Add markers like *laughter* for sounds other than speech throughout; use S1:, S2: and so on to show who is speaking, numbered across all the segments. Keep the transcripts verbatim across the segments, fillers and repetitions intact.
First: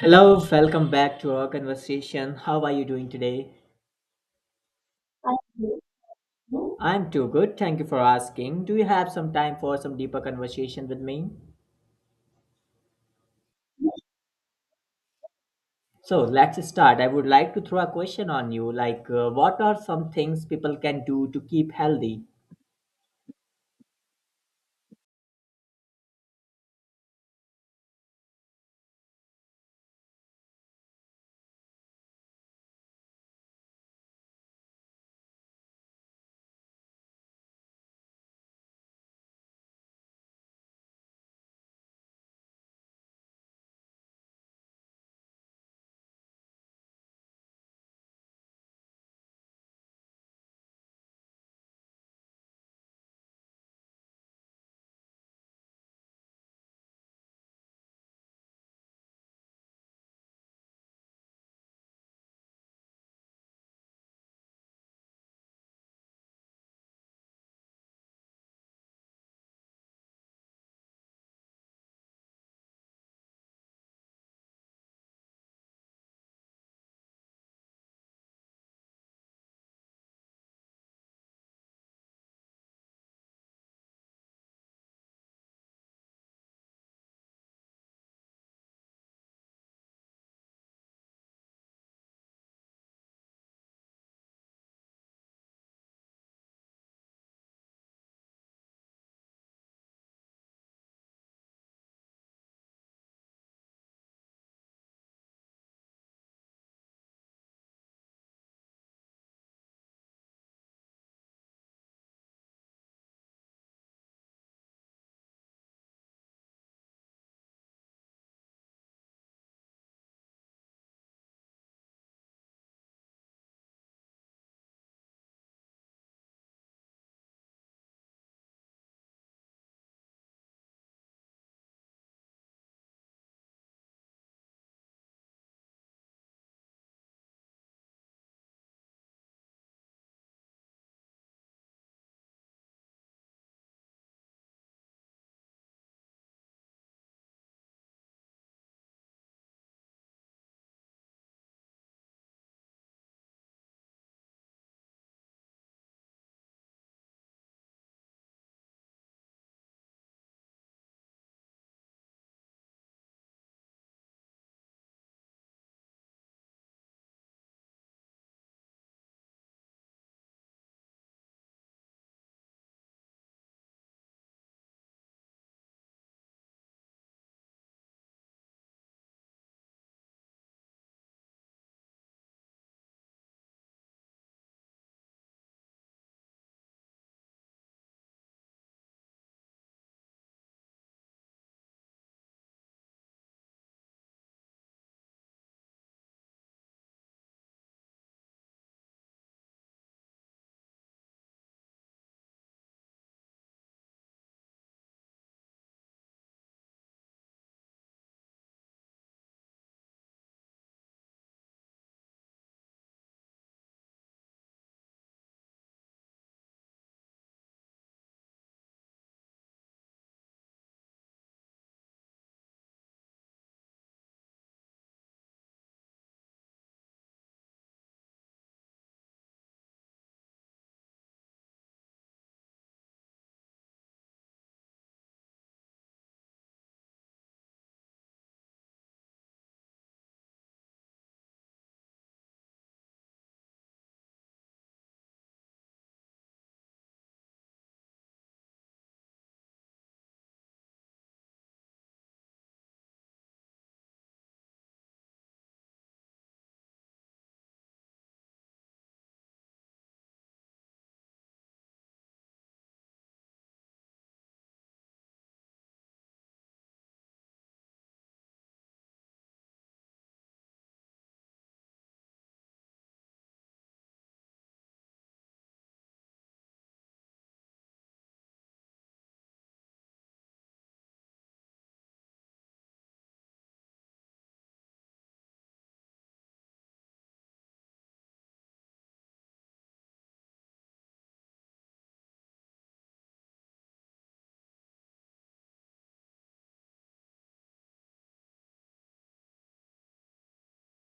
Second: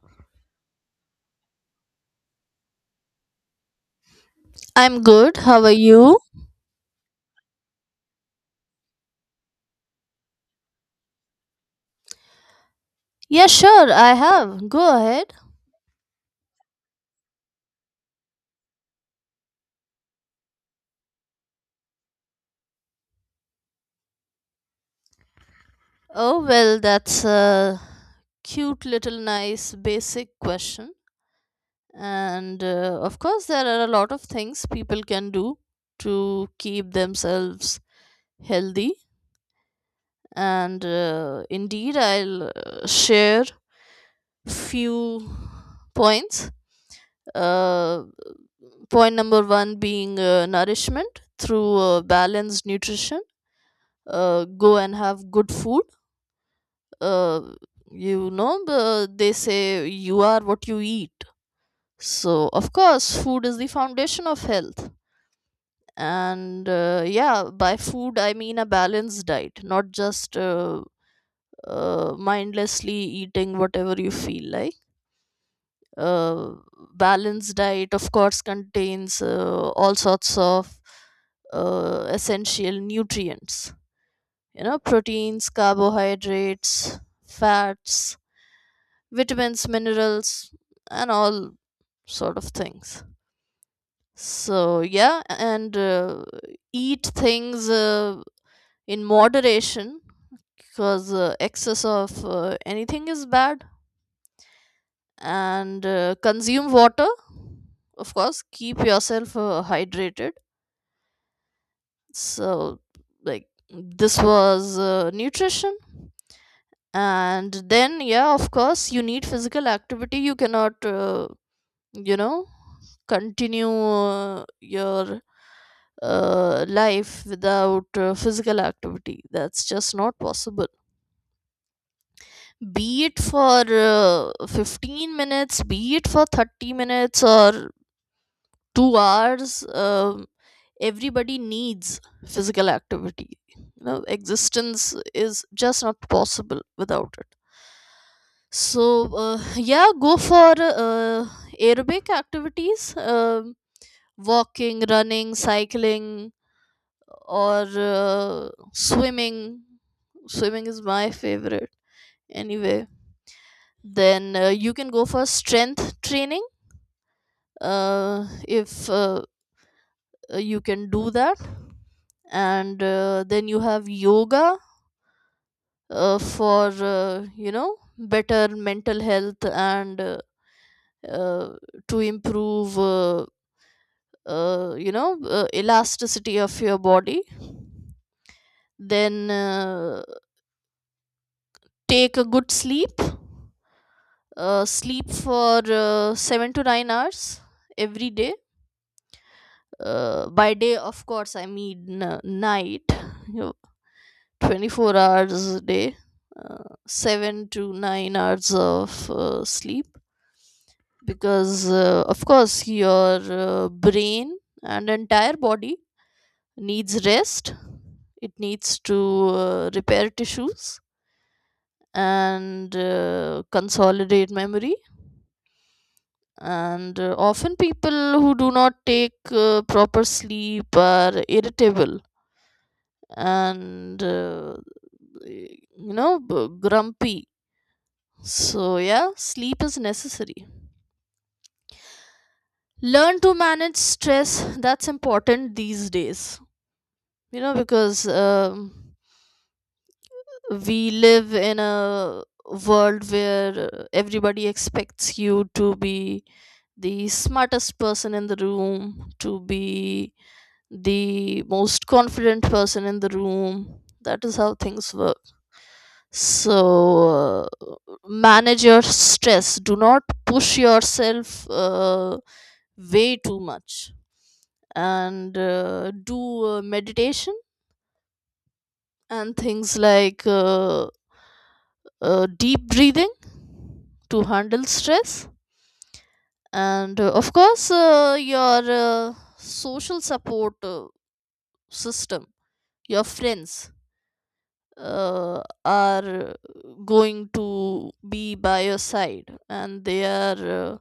S1: Hello, welcome back to our conversation. How are you doing today?
S2: I'm good. How are you?
S1: I'm too good. Thank you for asking. Do you have some time for some deeper conversation with me?
S2: Yeah, sure, I have. Go ahead.
S1: So let's start. I would like to throw a question on you. Like, uh, what are some things people can do to keep healthy?
S2: Oh, well, that's a cute little nice basic question. And uh, Of course, there are a lot of things people can do to keep themselves healthy. And uh, Indeed, I'll uh, share few points. Uh, Point number one being uh, nourishment through uh, balanced nutrition. Uh, go and have good food uh, you know, uh, they say you are what you eat. So, of course, food is the foundation of health. And uh, Yeah, by food, I mean a balanced diet, not just uh, uh, mindlessly eating whatever you feel like. Uh, Balanced diet, of course, contains uh, all sorts of uh, essential nutrients, you know, proteins, carbohydrates, fats, vitamins minerals and all sort of things. So yeah, and uh, eat things uh, in moderation, because uh, excess of uh, anything is bad. And uh, Consume water, of course. Keep yourself uh, hydrated. So like this was uh, nutrition, and then yeah, of course you need physical activity. You cannot uh, you know continue uh, your uh, life without uh, physical activity. That's just not possible. Be it for uh, fifteen minutes, be it for thirty minutes or two hours, um, everybody needs physical activity. You know, existence is just not possible without it. So, uh, yeah, go for uh, aerobic activities, um walking, running, cycling, or uh, swimming. Swimming is my favorite anyway. Then uh, you can go for strength training uh, if uh, you can do that. And uh, Then you have yoga uh, for uh, you know, better mental health, and uh, uh, to improve uh, uh, you know uh, elasticity of your body. Then uh, Take a good sleep. Uh, sleep for uh, seven to nine hours every day uh, By day, of course, I mean uh, night. You twenty-four hours a day, uh, seven to nine hours of uh, sleep, because uh, of course your uh, brain and entire body needs rest. It needs to uh, repair tissues and uh, consolidate memory. And uh, often people who do not take uh, proper sleep are irritable and uh, you know b- grumpy. So yeah, sleep is necessary. Learn to manage stress. That's important these days, you know, because um, we live in a world where uh, everybody expects you to be the smartest person in the room, to be the most confident person in the room. That is how things work. So, uh, manage your stress. Do not push yourself uh, way too much. And uh, do uh, meditation and things like. Uh, uh, Deep breathing to handle stress. And uh, of course uh, your uh, social support uh, system. Your friends uh, are going to be by your side, and they are uh,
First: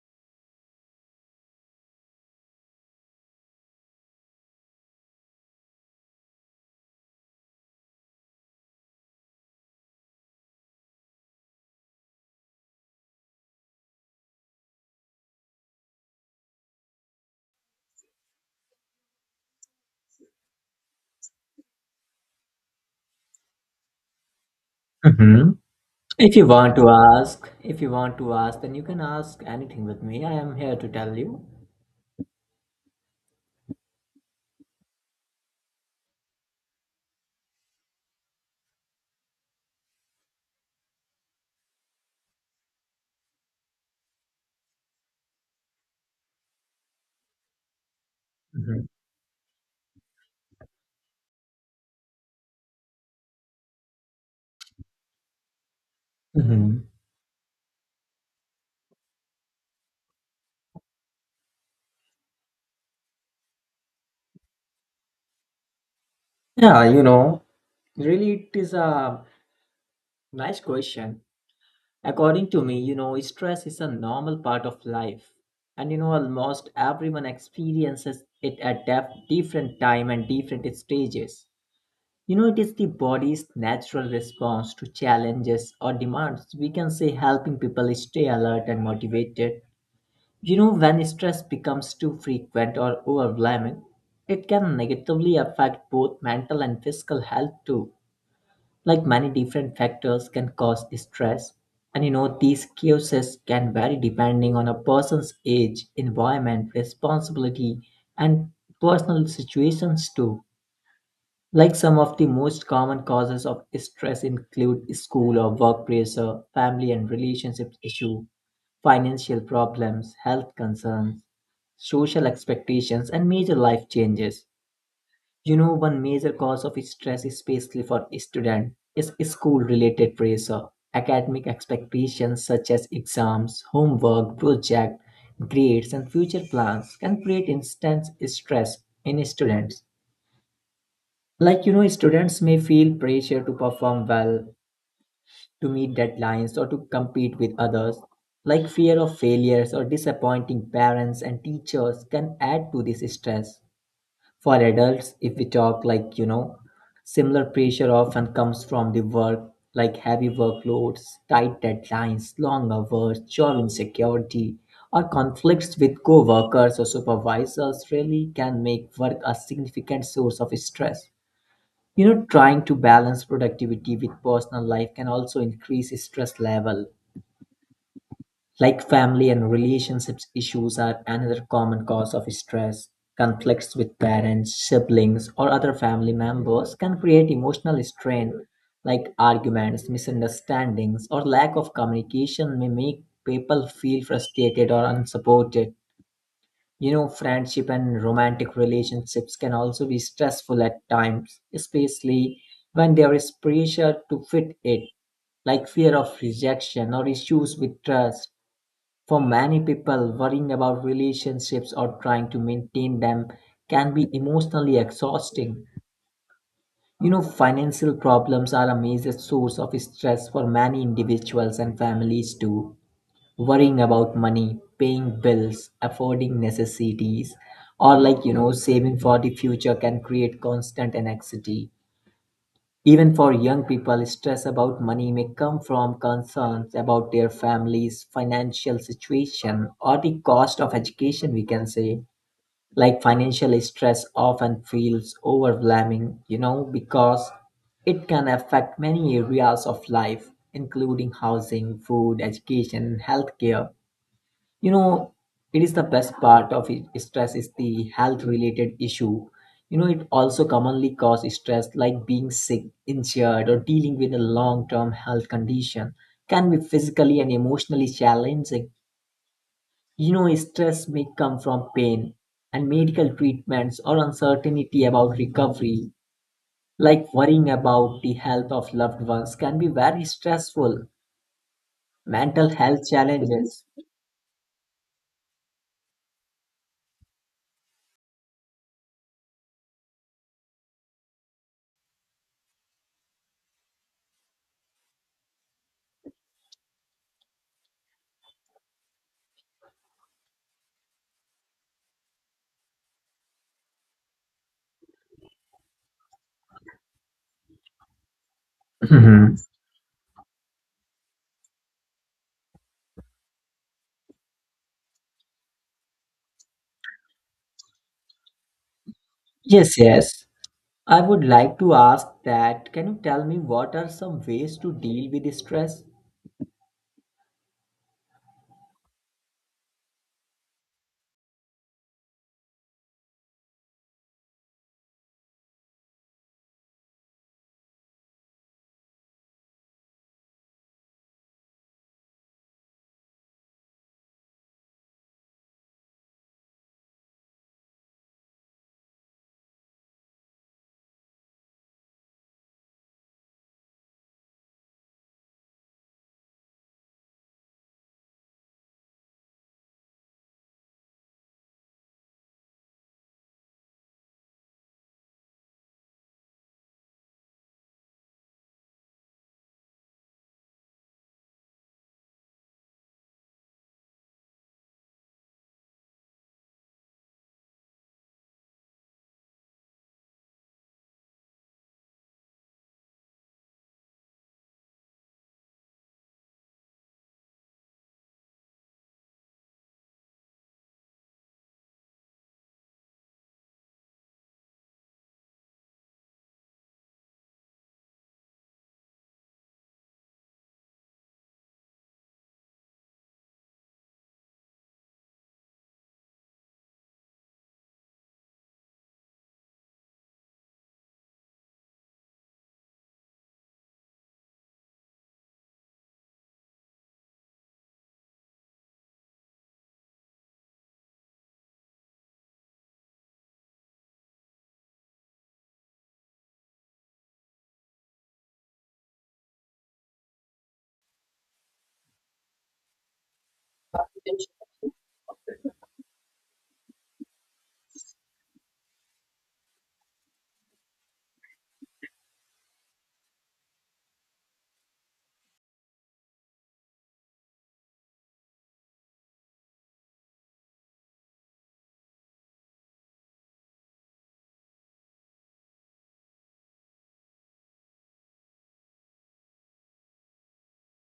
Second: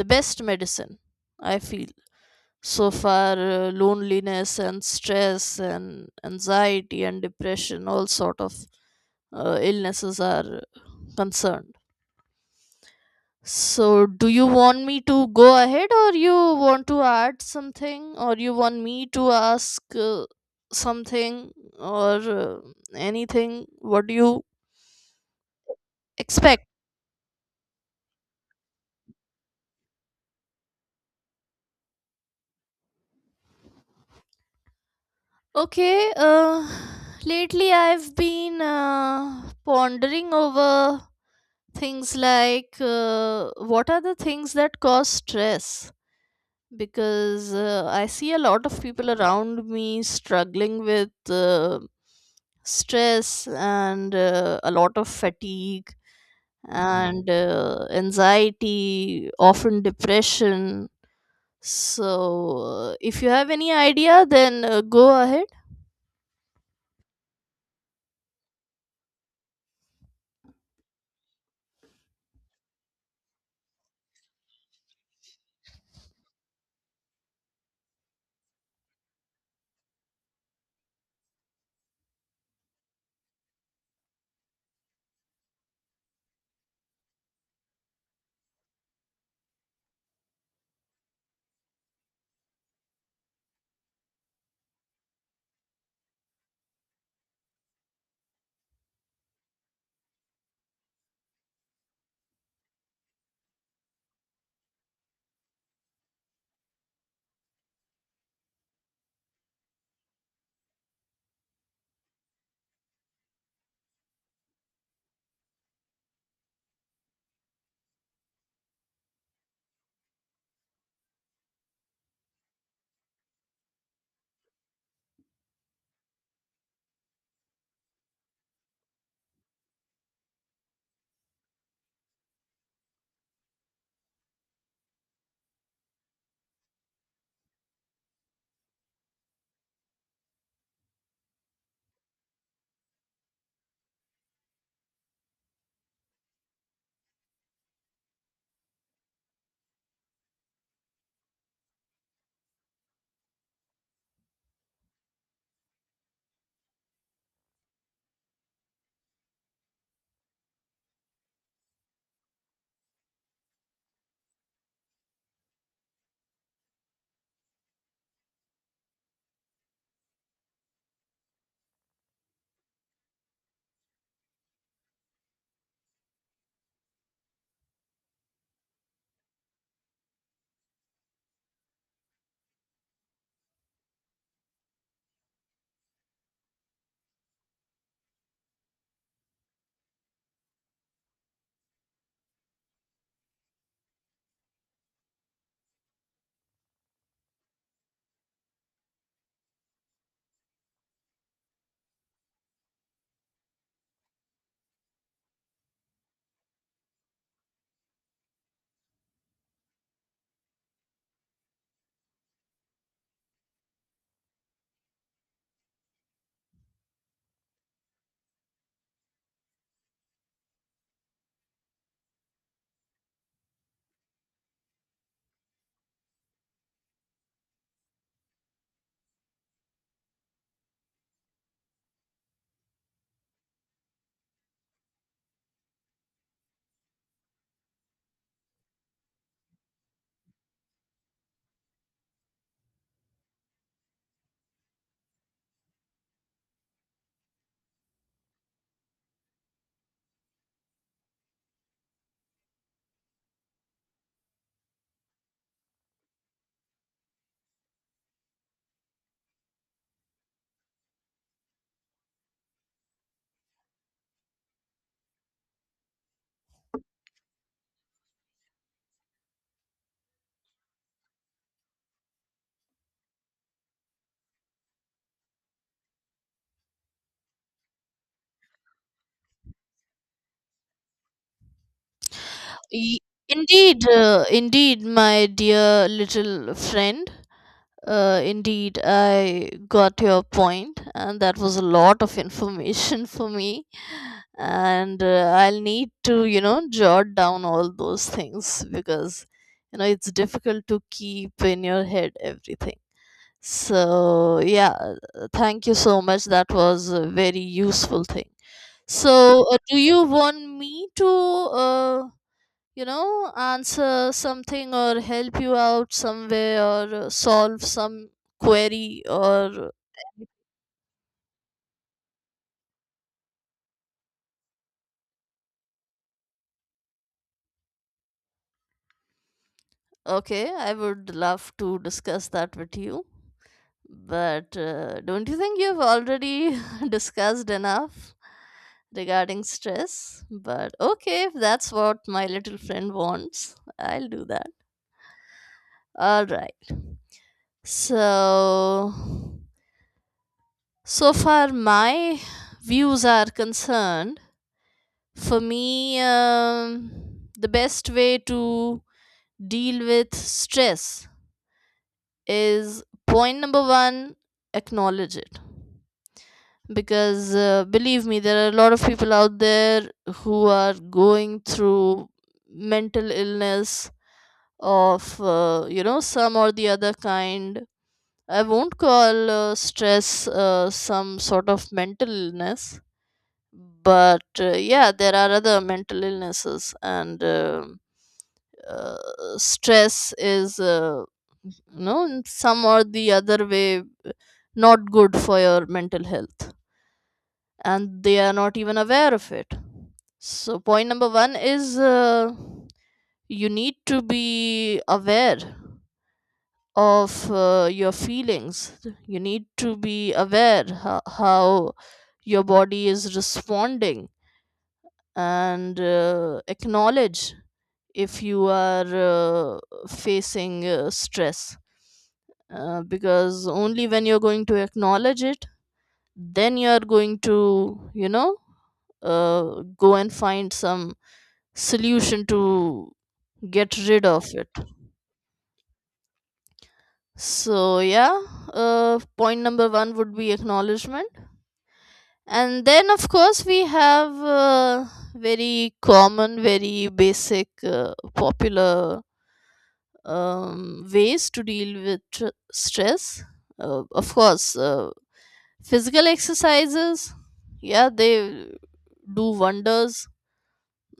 S2: the best medicine, I feel, so far uh, loneliness and stress and anxiety and depression, all sort of uh, illnesses are concerned. So, do you want me to go ahead, or you want to add something, or you want me to ask uh, something, or uh, anything? What do you
S1: Hmm. If you
S2: expect?
S1: want to ask, if you want to ask, then you can ask anything with me. I am here to tell you.
S2: Okay, uh, lately I've been uh, pondering over things like uh, what are the things that cause stress? because uh, I see a lot of
S1: Mhm.
S2: people around me struggling with uh, stress and uh, a lot of fatigue
S1: Mhm.
S2: and uh, anxiety, often depression. So, uh, if you have any idea, then uh, go ahead.
S1: Yeah, you know, really, it is a nice question. According to me, you know, stress is a normal part of life. And you know, almost everyone experiences it at def- different time and different stages. You know, it is the body's natural response to challenges or demands. We can say helping people stay alert and motivated. You know, when stress becomes too frequent or overwhelming, it can negatively affect both mental and physical health too. Like many different factors can cause stress, and you know these causes can vary depending on a person's age, environment, responsibility, and personal situations too. Like some of the most common causes of stress include school or work pressure, family and relationship issue, financial problems, health concerns, social expectations, and major life changes. You know, one major cause of stress, especially for students, is school-related pressure. Academic expectations such as exams, homework, project, grades, and future plans can create intense stress in students. Like, you know, students may feel pressure to perform well, to meet deadlines, or to compete with others. Like, fear of failures or disappointing parents and teachers can add to this stress. For adults, if we talk like, you know, similar pressure often comes from the work, like heavy workloads, tight deadlines, long hours, job insecurity, or conflicts with co-workers or supervisors really can make work a significant source of stress. You know, trying to balance productivity with personal life can also increase stress level. Like family and relationships issues are another common cause of stress. Conflicts with parents, siblings, or other family members can create emotional strain, like arguments, misunderstandings, or lack of communication may make people feel frustrated or unsupported. You know, friendship and romantic relationships can also be stressful at times, especially when there is pressure to fit in, like fear of rejection or issues with trust. For many people, worrying about relationships or trying to maintain them can be emotionally exhausting. You know, financial problems are a major source of stress for many individuals and families too. Worrying about money, paying bills, affording necessities, or like, you know, saving for the future can create constant anxiety. Even for young people, stress about money may come from concerns about their family's financial situation or the cost of education, we can say. Like financial stress often feels overwhelming, you know, because it can affect many areas of life, including housing, food, education, and healthcare. You know, it is the best part of it, stress is the health related issue. You know, it also commonly causes stress, like being sick, injured, or dealing with a long term health condition can be physically and emotionally challenging. You know, stress may come from pain and medical treatments or uncertainty about recovery, like worrying about the health of loved ones can be very stressful. Mental health
S2: Ye-
S1: challenges.
S2: Indeed, uh, indeed, my dear little friend. Uh, indeed, I got your point, and that was a lot of information *laughs* for me. and uh, I'll need to, you know, jot down all those things, because you know, it's difficult to keep in your head everything. So yeah, uh, thank you so much. That was a very useful thing. So
S1: Mhm.
S2: uh, do you want me to uh, you know, answer something or help you out somewhere, or uh, solve some query or—
S1: Yes, yes. I would like to ask that can you tell me what are some ways to deal with stress?
S2: Okay, I would love to discuss that with you. But uh, don't you think you've already *laughs* discussed enough regarding stress? But okay, if that's what my little friend wants, I'll do that. All right. So, so far my views are concerned, for me, um, the best way to deal with stress is point number one, acknowledge it. because uh, believe me, there are a lot of people out there who are going through mental illness of uh, you know, some or the other kind. I won't call uh, stress uh, some sort of mental illness, but uh, yeah, there are other mental illnesses and um uh, stress is uh, you know, in some or the other way, not good for your mental health, and they are not even aware of it. So, point number one is uh, you need to be aware of uh, your feelings. You need to be aware ho- how your body is responding, and uh, acknowledge if you are uh, facing uh, stress. Uh, because only when you're going to acknowledge it, then you are going to, you know, uh, go and find some solution to get rid of it. So yeah, uh, point number one would be acknowledgement. And then of course we have uh, very common, very basic, uh, popular um, ways to deal with tr- stress. Uh, of course uh, physical exercises, yeah, they do wonders.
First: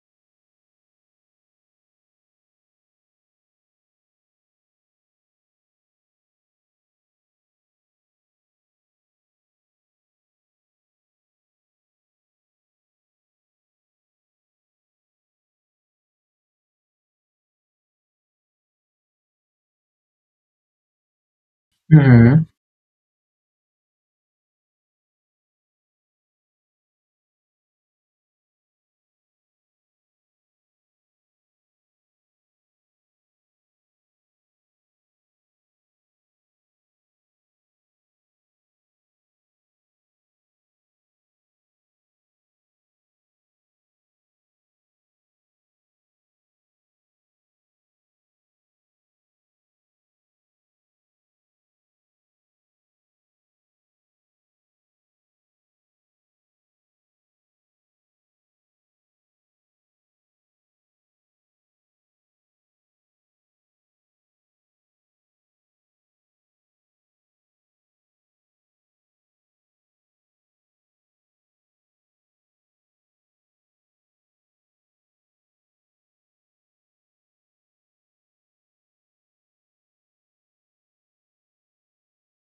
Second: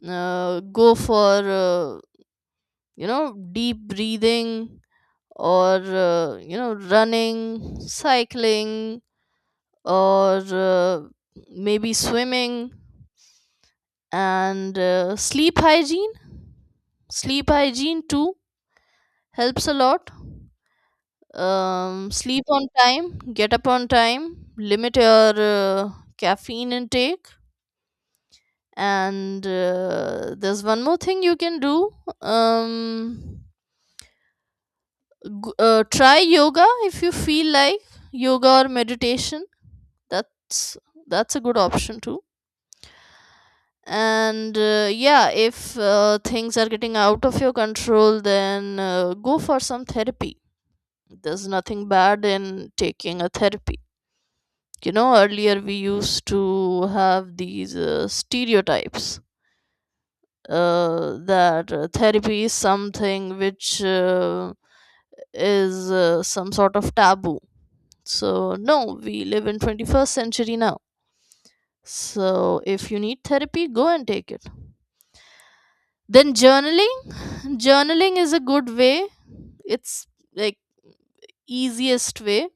S2: Uh, go for uh, you know deep breathing, or uh, you know, running, cycling, or uh, maybe swimming. And uh, sleep hygiene. Sleep hygiene too helps a lot. Um,
S1: Mm-hmm.
S2: sleep on time, get up on time, limit your uh, caffeine intake. And uh, there's one more thing you can do. um, g- uh, Try yoga if you feel like. Yoga or meditation, that's that's a good option too. And uh, yeah, if uh, things are getting out of your control, then uh, go for some therapy. There's nothing bad in taking a therapy. You know, earlier we used to have these uh, stereotypes uh, that uh, therapy is something which uh, is uh, some sort of taboo. So, no, we live in twenty-first century now. So, if you need therapy, go and take it. Then journaling, journaling is a good way. It's like easiest way.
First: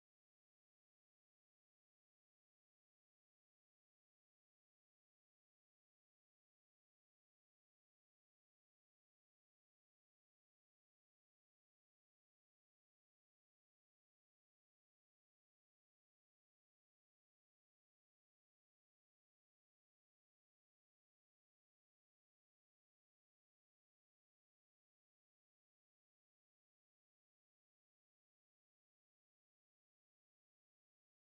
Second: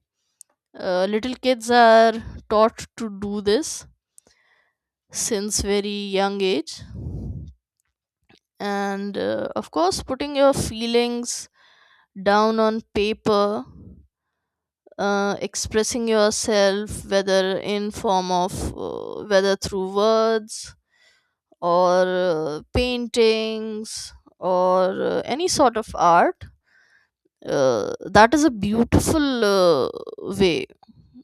S2: Uh, little kids are taught to do this since very young age. And uh, of course, putting your feelings down on paper, uh, expressing yourself, whether in form of uh, whether through words, or uh, paintings, or uh, any sort of art, uh, that is a beautiful uh, way.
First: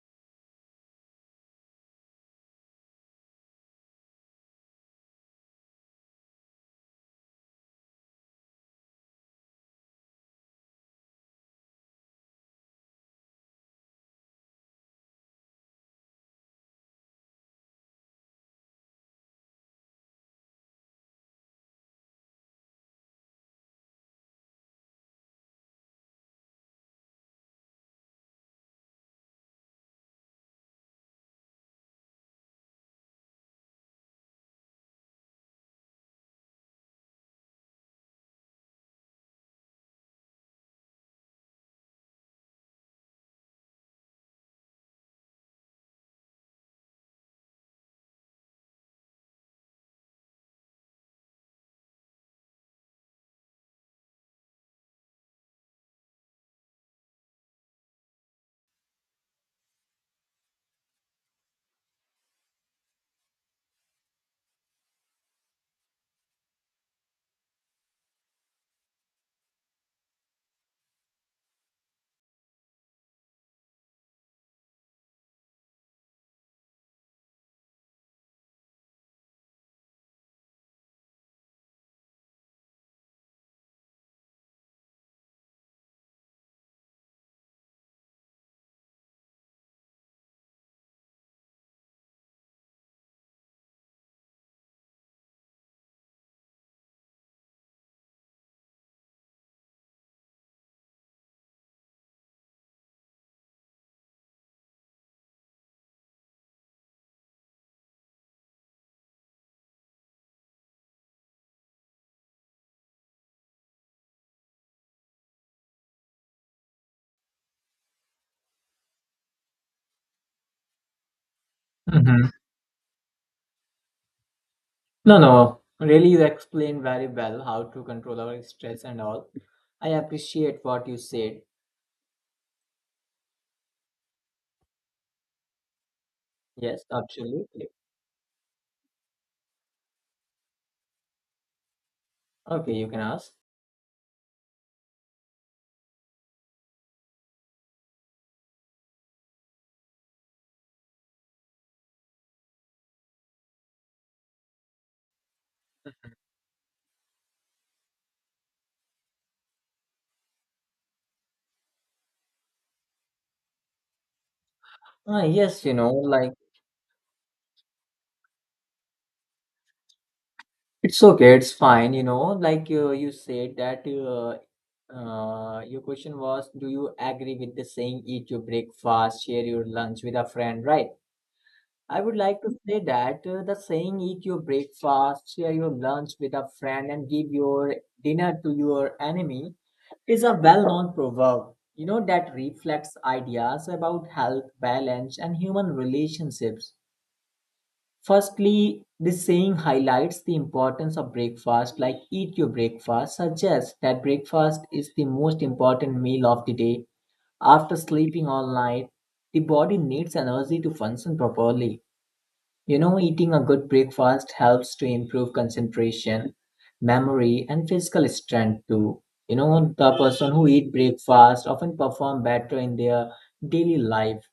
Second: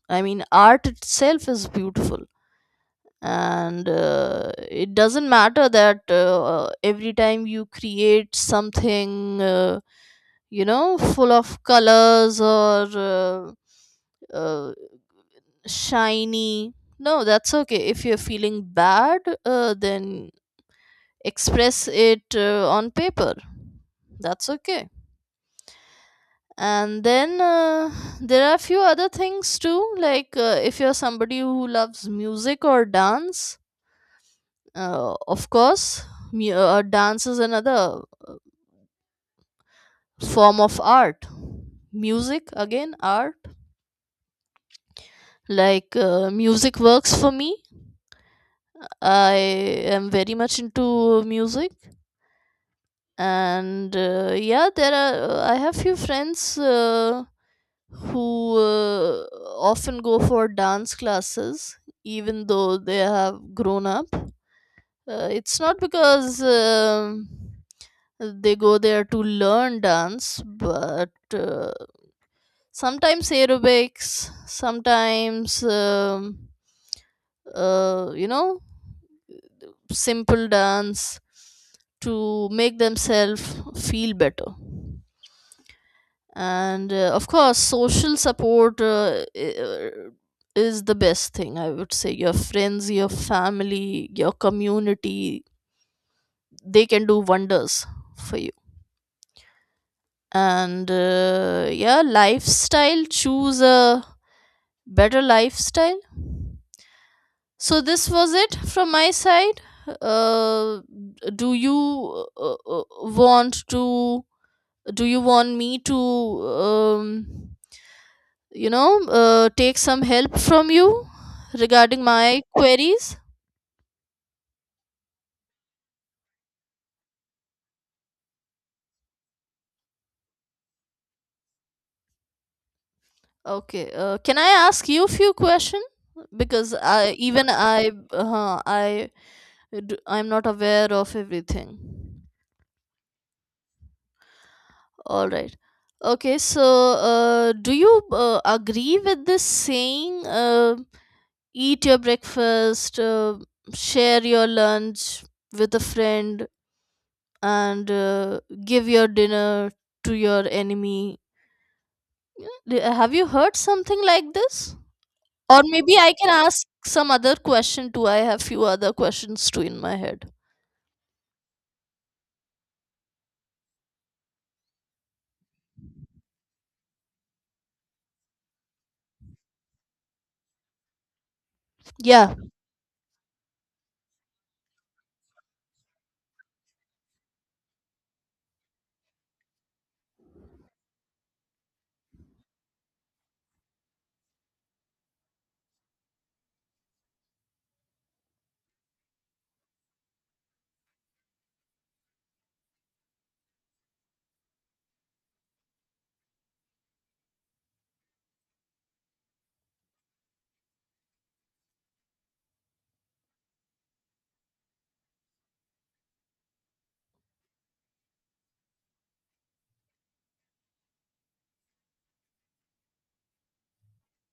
S2: I mean, art itself is beautiful, and uh, it doesn't matter that uh, uh, every time you create something uh, you know, full of colors or uh, uh, shiny. No, that's okay. If you're feeling bad, uh, then express it uh, on paper, that's okay. And then uh, there are a few other things too, like uh, if you're somebody who loves music or dance. Uh, of course mu- uh, dance is another form of art. Music, again, art. Like uh, music works for me. I am very much into music. And uh, yeah, there are— I have few friends uh, who uh, often go for dance classes even though they have grown up. Uh, it's not because um, they go there to learn dance, but uh, sometimes aerobics, sometimes, um, uh, you know, simple dance to make themselves feel better. and uh, of course, social support uh, i- uh, is the best thing, I would say. Your friends, your family, your community, they can do wonders for you. And uh, yeah, lifestyle. Choose a better lifestyle. So this was it from my side. Uh, do you uh, uh, uh, want to— Do you want me to, um, you know, uh, take some help from you regarding
S1: Mm-hmm.
S2: my queries?
S1: No, no. Really, you explained very well how to control our stress and all. I appreciate what you said.
S2: Okay, uh, can I ask you a few questions? Because
S1: Yes,
S2: I— even
S1: absolutely.
S2: I uh, I d- I'm not aware of everything.
S1: Okay, you can ask.
S2: All right. Okay, so uh, do you uh, agree with this saying? Uh, eat your breakfast, uh, share your lunch with a friend, and uh, give your dinner to your enemy. Yeah, d- Have you heard something like this?
S1: Ah,
S2: Or
S1: yes, you know,
S2: maybe I can
S1: like,
S2: ask some other question too. I have few other questions too in my head.
S1: it's okay, it's fine. You know, like uh, you said that uh, uh, your question was, do you agree with the saying, eat your breakfast, share your lunch with a friend, right? I would
S2: Yeah.
S1: like to say that uh, the saying eat your breakfast, share your lunch with a friend, and give your dinner to your enemy is a well known proverb. You know, that reflects ideas about health, balance, and human relationships. Firstly, this saying highlights the importance of breakfast, like eat your breakfast, suggests that breakfast is the most important meal of the day. After sleeping all night, the body needs energy to function properly. You know, eating a good breakfast helps to improve concentration, memory, and physical strength too. You know, the person who eat breakfast often perform better in their daily life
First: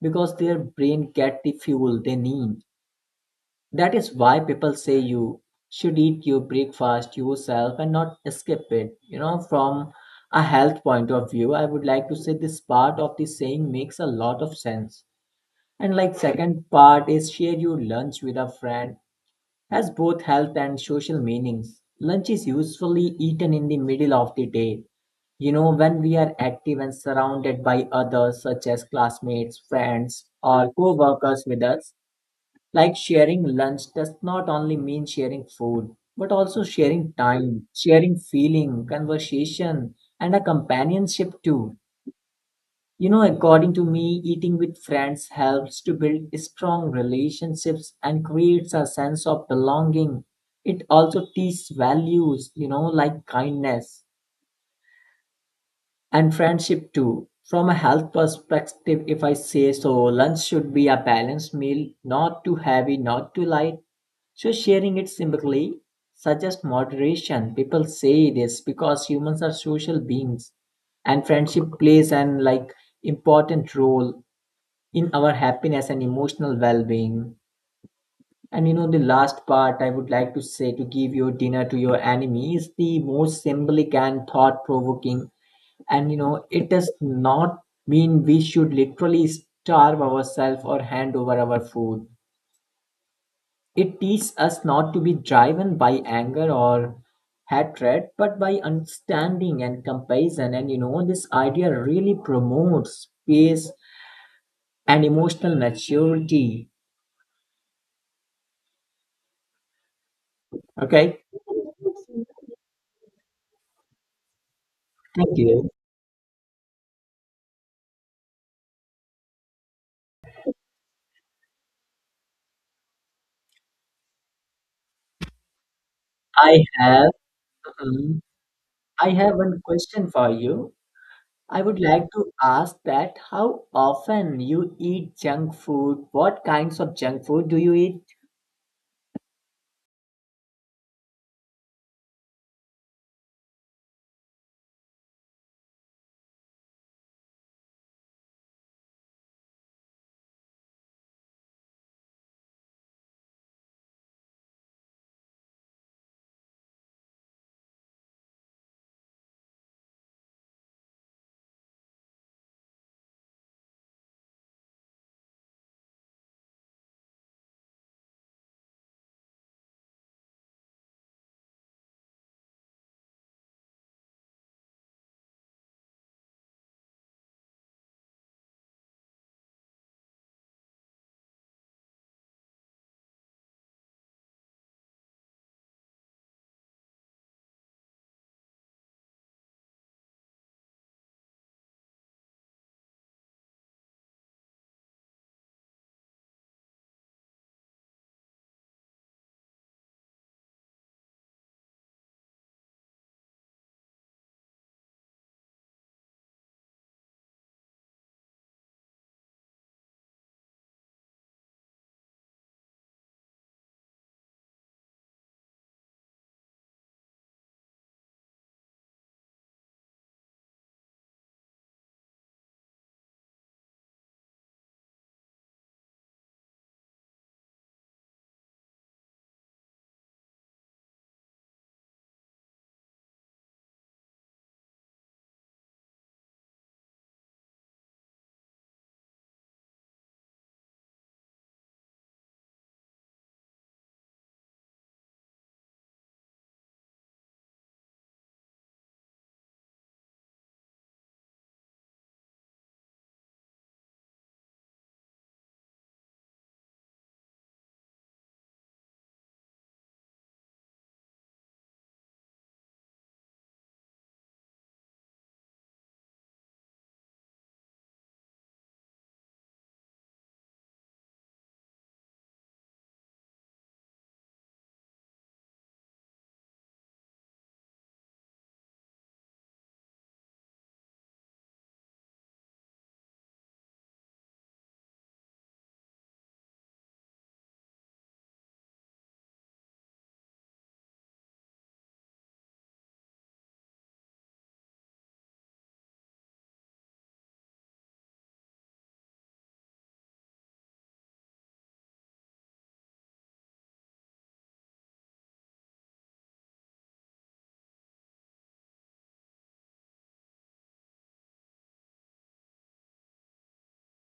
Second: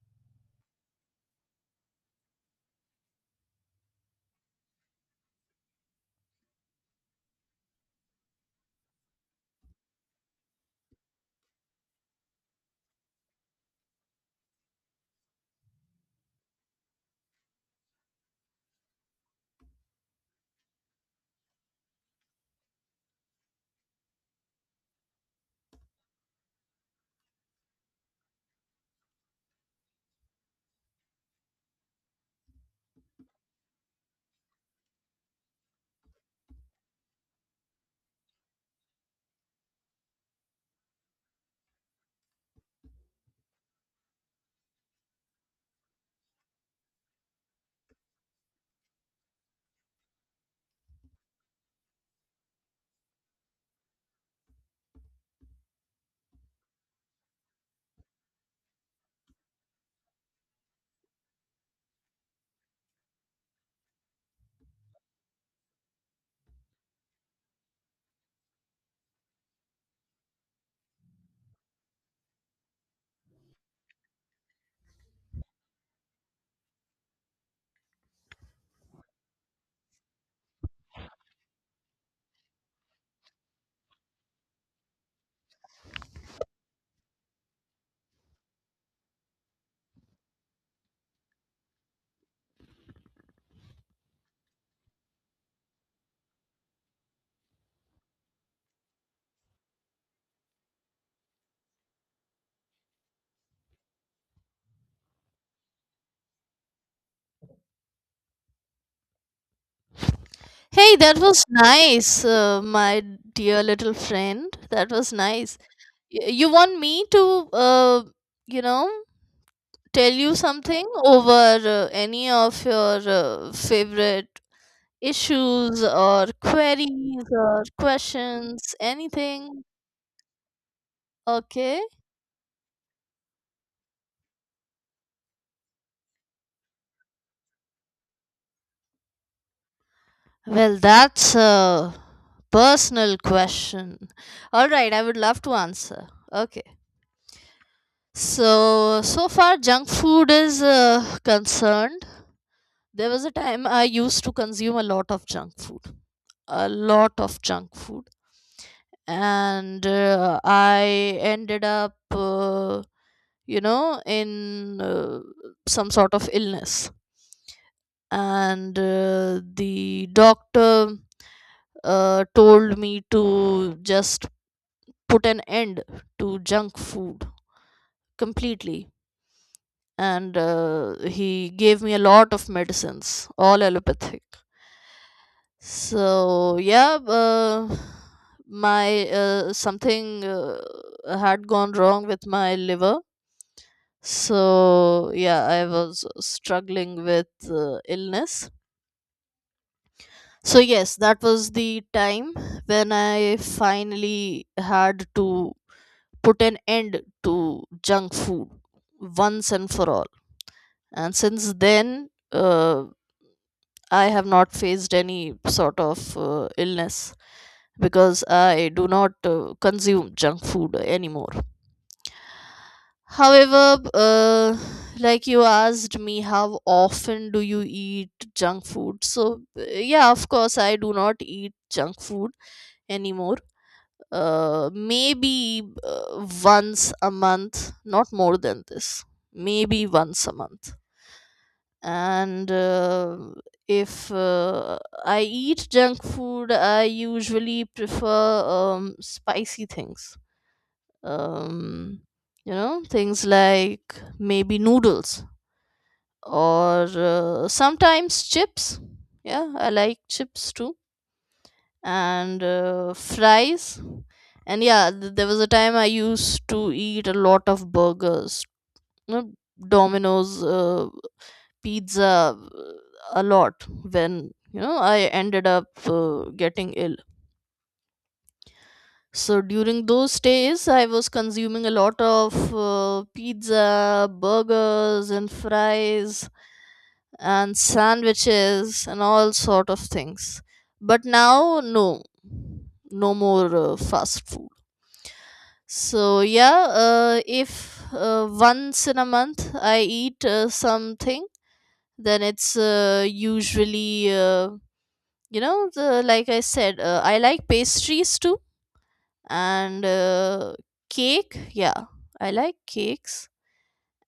S1: because their brain get the fuel they need. That is why people say you should eat your breakfast yourself and not skip it. You know, from a health point of view, I would like to say this part of the saying makes a lot of sense. And like second part is share your lunch with a friend has both health and social meanings. Lunch is usually eaten in the middle of the day. You know, when we are active and surrounded by others, such as classmates, friends, or co workers with us, like sharing lunch does not only mean sharing food, but also sharing time, sharing feeling, conversation, and a companionship too. You know, according to me, eating with friends helps to build strong relationships and creates a sense of belonging. It also teaches values, you know, like kindness and friendship too. From a health perspective, if I say so, lunch should be a balanced meal, not too heavy, not too light. So sharing it simply suggests moderation. People say this because humans are social beings and friendship plays an like important role in our happiness and emotional well-being. And you know, the last part I would like to say, to give your dinner to your enemy is the most symbolic and thought-provoking. And you know, it does not mean we should literally starve ourselves or hand over our food. It teaches us not to be driven by anger or hatred but by understanding and compassion. And you know, this idea really promotes peace and emotional maturity.
S2: Hey, that
S1: Okay.
S2: was nice, uh, my dear little friend. That was
S1: Thank
S2: nice.
S1: you.
S2: Y- You want me to, uh, you know, tell you something over uh, any of your uh, favorite issues or
S1: I have
S2: queries or
S1: um,
S2: questions,
S1: I have one
S2: anything?
S1: question for you. I
S2: Okay.
S1: would like to ask that how often you eat junk food? What kinds of junk food do you eat?
S2: Well, that's a personal question. All right, I would love to answer. Okay. So, so far, junk food is uh, concerned. There was a time I used to consume a lot of junk food, a lot of junk food. And uh, I ended up, uh, you know, in uh, some sort of illness. And uh, The doctor uh, told me to just put an end to junk food completely, and uh, he gave me a lot of medicines, all allopathic. So yeah, uh, my uh, something uh, had gone wrong with my liver. So yeah, I was struggling with uh, illness. So yes, that was the time when I finally had to put an end to junk food once and for all. And since then, uh, I have not faced any sort of uh, illness, because I do not uh, consume junk food anymore. However, uh, like you asked me, how often do you eat junk food? So, uh, yeah, of course, I do not eat junk food anymore, uh, maybe uh, once a month, not more than this, maybe once a month. And uh, if uh, I eat junk food, I usually prefer um, spicy things. Um, you know, things like maybe noodles or uh, sometimes chips. Yeah, I like chips too, and uh, fries. And yeah, th- there was a time I used to eat a lot of burgers, you know, Domino's uh, pizza, uh, a lot, when, you know, I ended up uh, getting ill. So during those days I was consuming a lot of uh, pizza, burgers and fries and sandwiches and all sort of things. But now, no, no more uh, fast food. So yeah, uh, if uh, once in a month I eat uh, something, then it's uh, usually, uh, you know the like I said, uh, I like pastries too, and uh, cake. Yeah, I like cakes,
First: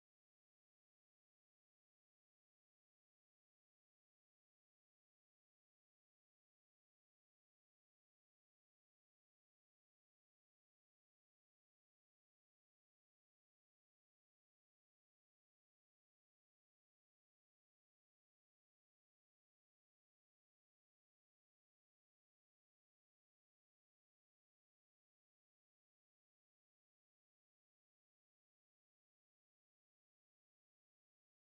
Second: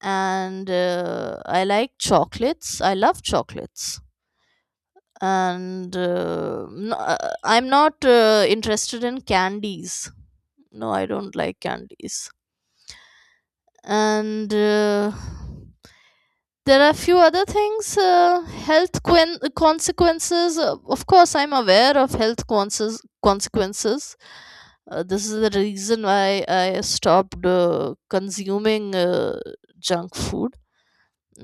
S2: and uh, I like chocolates. I love chocolates, and uh, no, uh, I'm not uh, interested in candies. No, I don't like candies. And uh, there are few other things, uh, health quen- consequences. Uh, of course, I'm aware of health conses- consequences. Uh, this is the reason why I stopped uh, consuming uh, junk food.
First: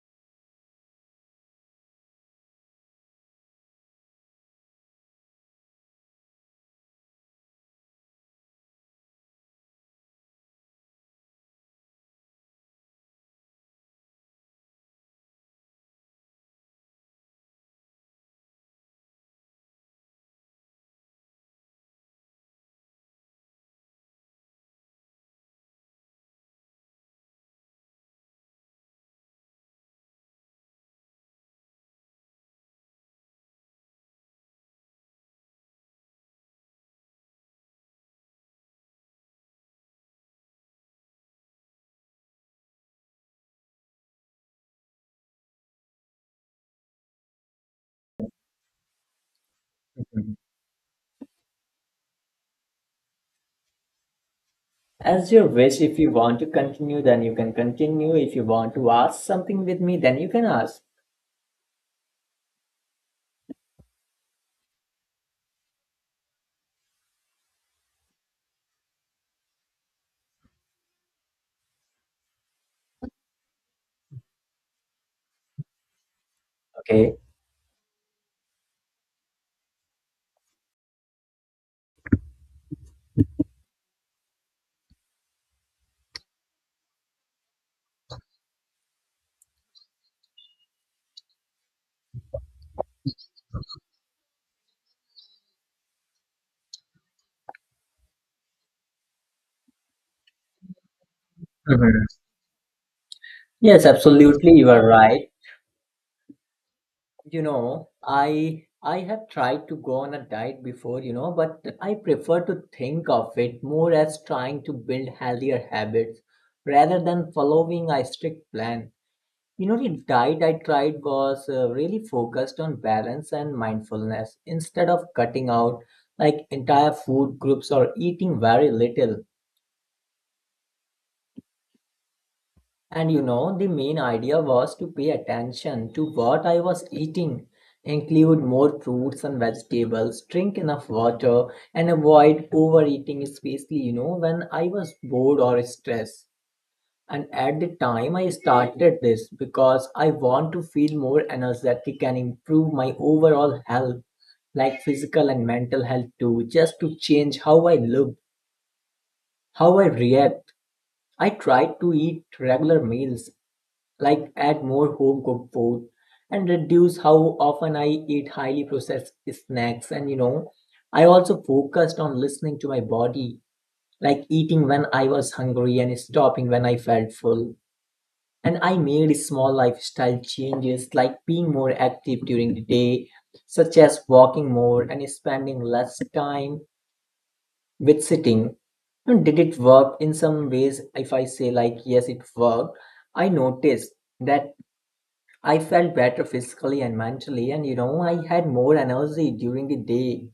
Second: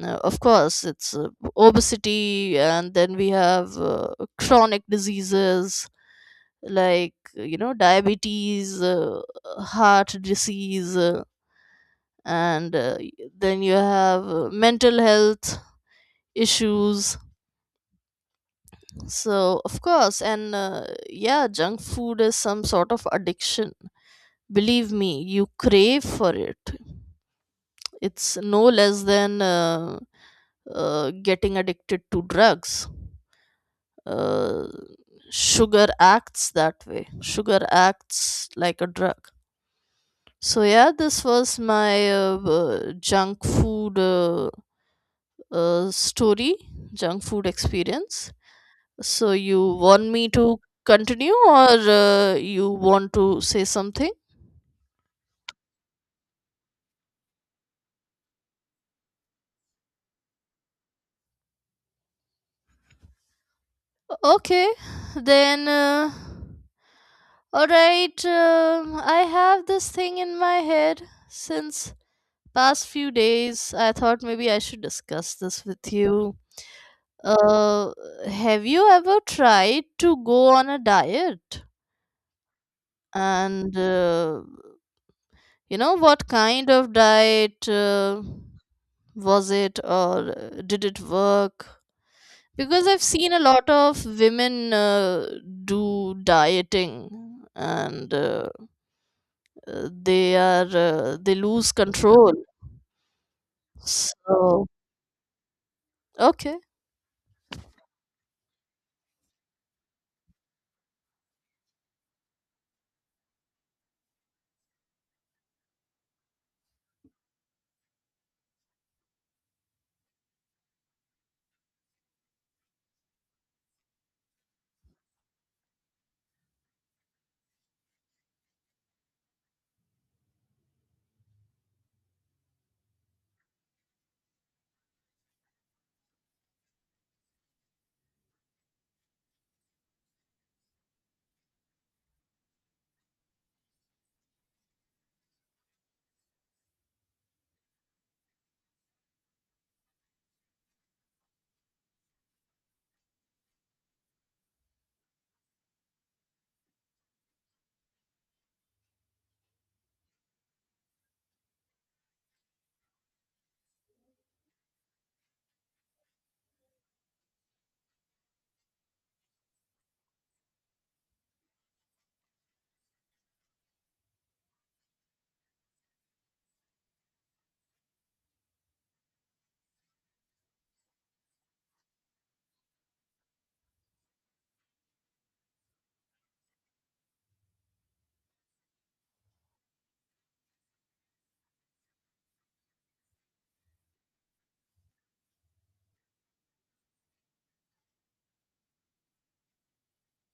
S2: uh, Of course, it's uh, obesity, and then we have uh, chronic diseases, like, you know, diabetes, uh, heart disease, uh, and uh, then you have uh, mental health issues. So, of course. And uh, yeah, junk food is some sort of addiction. Believe me, you crave for it. It's no less than uh, uh, getting addicted to drugs. uh, Sugar acts that way. Sugar acts like a drug. So yeah, this was my uh, uh, junk food uh, uh, story, junk food experience. So you want me
S1: Mhm.
S2: to continue, or uh, you want to say something?
S1: As your wish, if you want to continue, then you can continue. If you want to ask something with me, then you can ask.
S2: Okay, then. Uh, all right, um, I have this thing in my head since past few days. I thought maybe I should discuss this with you.
S1: Okay.
S2: Uh, have you ever tried to go on a diet? And uh, you know, what kind of diet uh, was it, or uh, did it work? Because I've seen a lot of women uh, do dieting, and uh, uh, they are, uh, they lose
S1: Mhm.
S2: control.
S1: Yes, absolutely.
S2: So,
S1: You are right.
S2: okay.
S1: You know, I I have tried to go on a diet before, you know, but I prefer to think of it more as trying to build healthier habits rather than following a strict plan. You know, the diet I tried was uh, really focused on balance and mindfulness instead of cutting out like entire food groups or eating very little. And you know, the main idea was to pay attention to what I was eating, include more fruits and vegetables, drink enough water, and avoid overeating, especially, you know, when I was bored or stressed. And at the time, I started this because I want to feel more energetic and improve my overall health, like physical and mental health too, just to change how I look, how I react. I tried to eat regular meals, like add more home cooked food and reduce how often I eat highly processed snacks. And you know, I also focused on listening to my body, like eating when I was hungry and stopping when I felt full. And I made small lifestyle changes like being more active during the day, such as walking more and spending less time with sitting. And did it work in some ways? If I say, like, yes, it worked, I noticed that I felt better physically and mentally, and you know, I had more energy during the day,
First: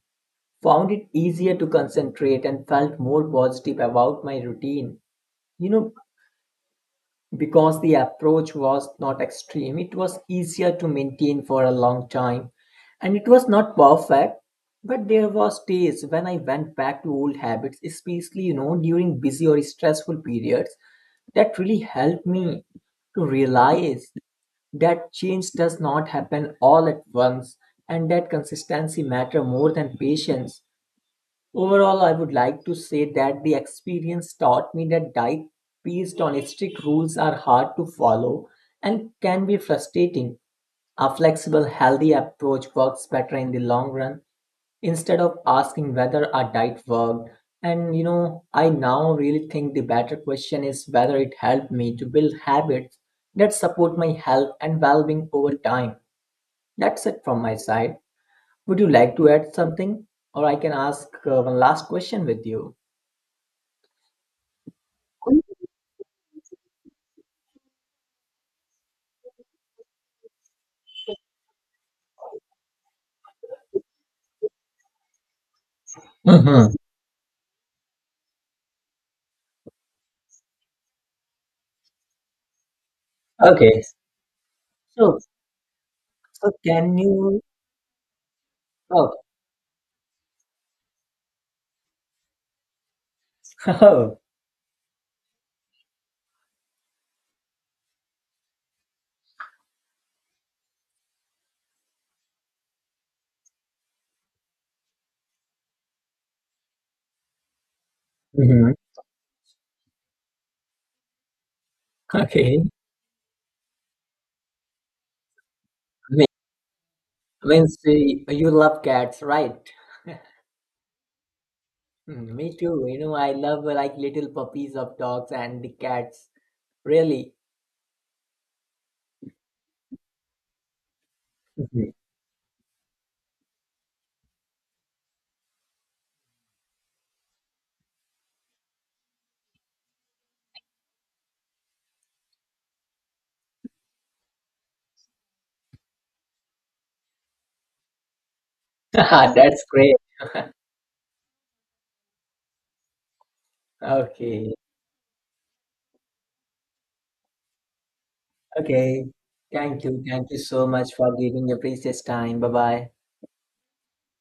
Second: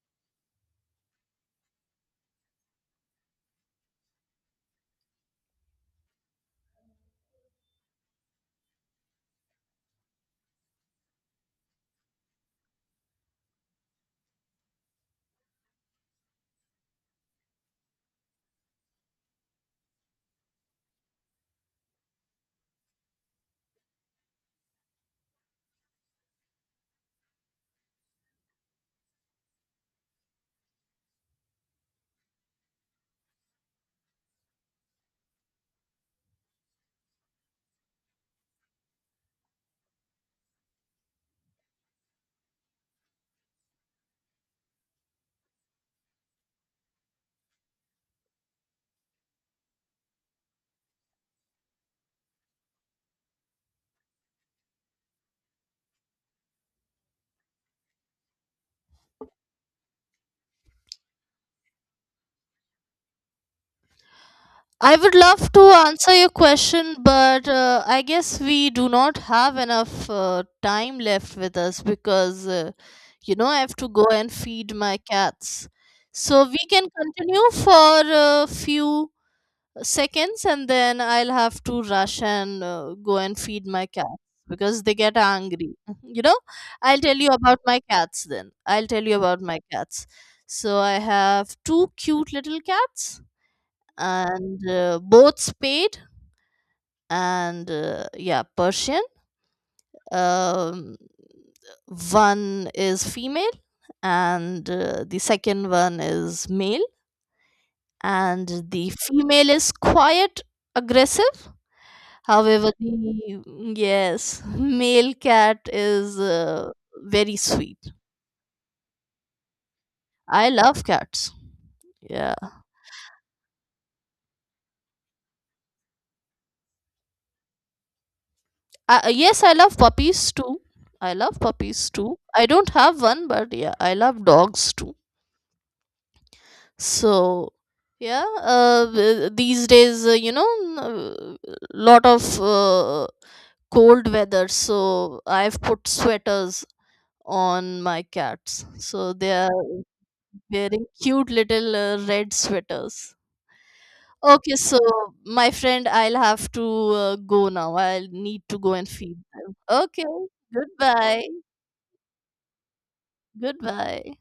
S1: found it easier to concentrate, and felt more positive about my routine. You know, because the approach was not extreme, it was easier to maintain for a long time, and it was not perfect. But there was days when I went back to old habits, especially you know during busy or stressful periods, that really helped me to realize that change does not happen all at once and that consistency matter more than patience. Overall, I would like to say that the experience taught me that diet based on strict rules are hard to follow and can be frustrating. A flexible, healthy approach works better in the long run. Instead of asking whether a diet worked, and you know, I now really think the better question is whether it helped me to build habits that support my health and well being over time. That's it from my side. Would you like to add something? Or I can ask uh, one last question with you.
S2: I would love to answer your question, but uh, I guess we do not have enough uh, time left with us, because uh, you know, I have to go and feed my cats. So we
S1: Hmm.
S2: can continue for a few seconds, and then I'll have to rush and uh, go and feed
S1: Okay.
S2: my cats, because they get
S1: So,
S2: angry. *laughs* You know,
S1: so can
S2: I'll tell you
S1: you?
S2: about my cats then. I'll tell you
S1: Oh.
S2: about my cats. So I have two cute little cats,
S1: *laughs*
S2: and uh, both spayed, and uh, yeah, Persian. Um, One is female, and uh, the second one is male, and
S1: Hmm.
S2: the female is quiet, aggressive.
S1: Okay.
S2: However, the, yes, male cat is
S1: Me-
S2: uh, very sweet.
S1: means uh, you love cats, right?
S2: I love cats.
S1: Mm,
S2: Yeah.
S1: me too. You know, I love uh, like little puppies of dogs and the cats. Really,
S2: I, uh, yes, I love puppies too. I love puppies
S1: Mhm.
S2: too. I don't have one, but yeah, I love dogs too. So, yeah, uh, th- these days, uh, you know, n- uh, lot of uh, cold weather, so I've put sweaters on my cats. So they
S1: *laughs*
S2: are
S1: That's great. *laughs*
S2: wearing cute little uh, red sweaters. Okay,
S1: Okay,
S2: so my friend, I'll have to uh, go now. I'll need to go and
S1: okay.
S2: feed them.
S1: Thank you,
S2: Okay,
S1: thank you so much for
S2: goodbye.
S1: giving your precious time. Bye bye.
S2: Goodbye.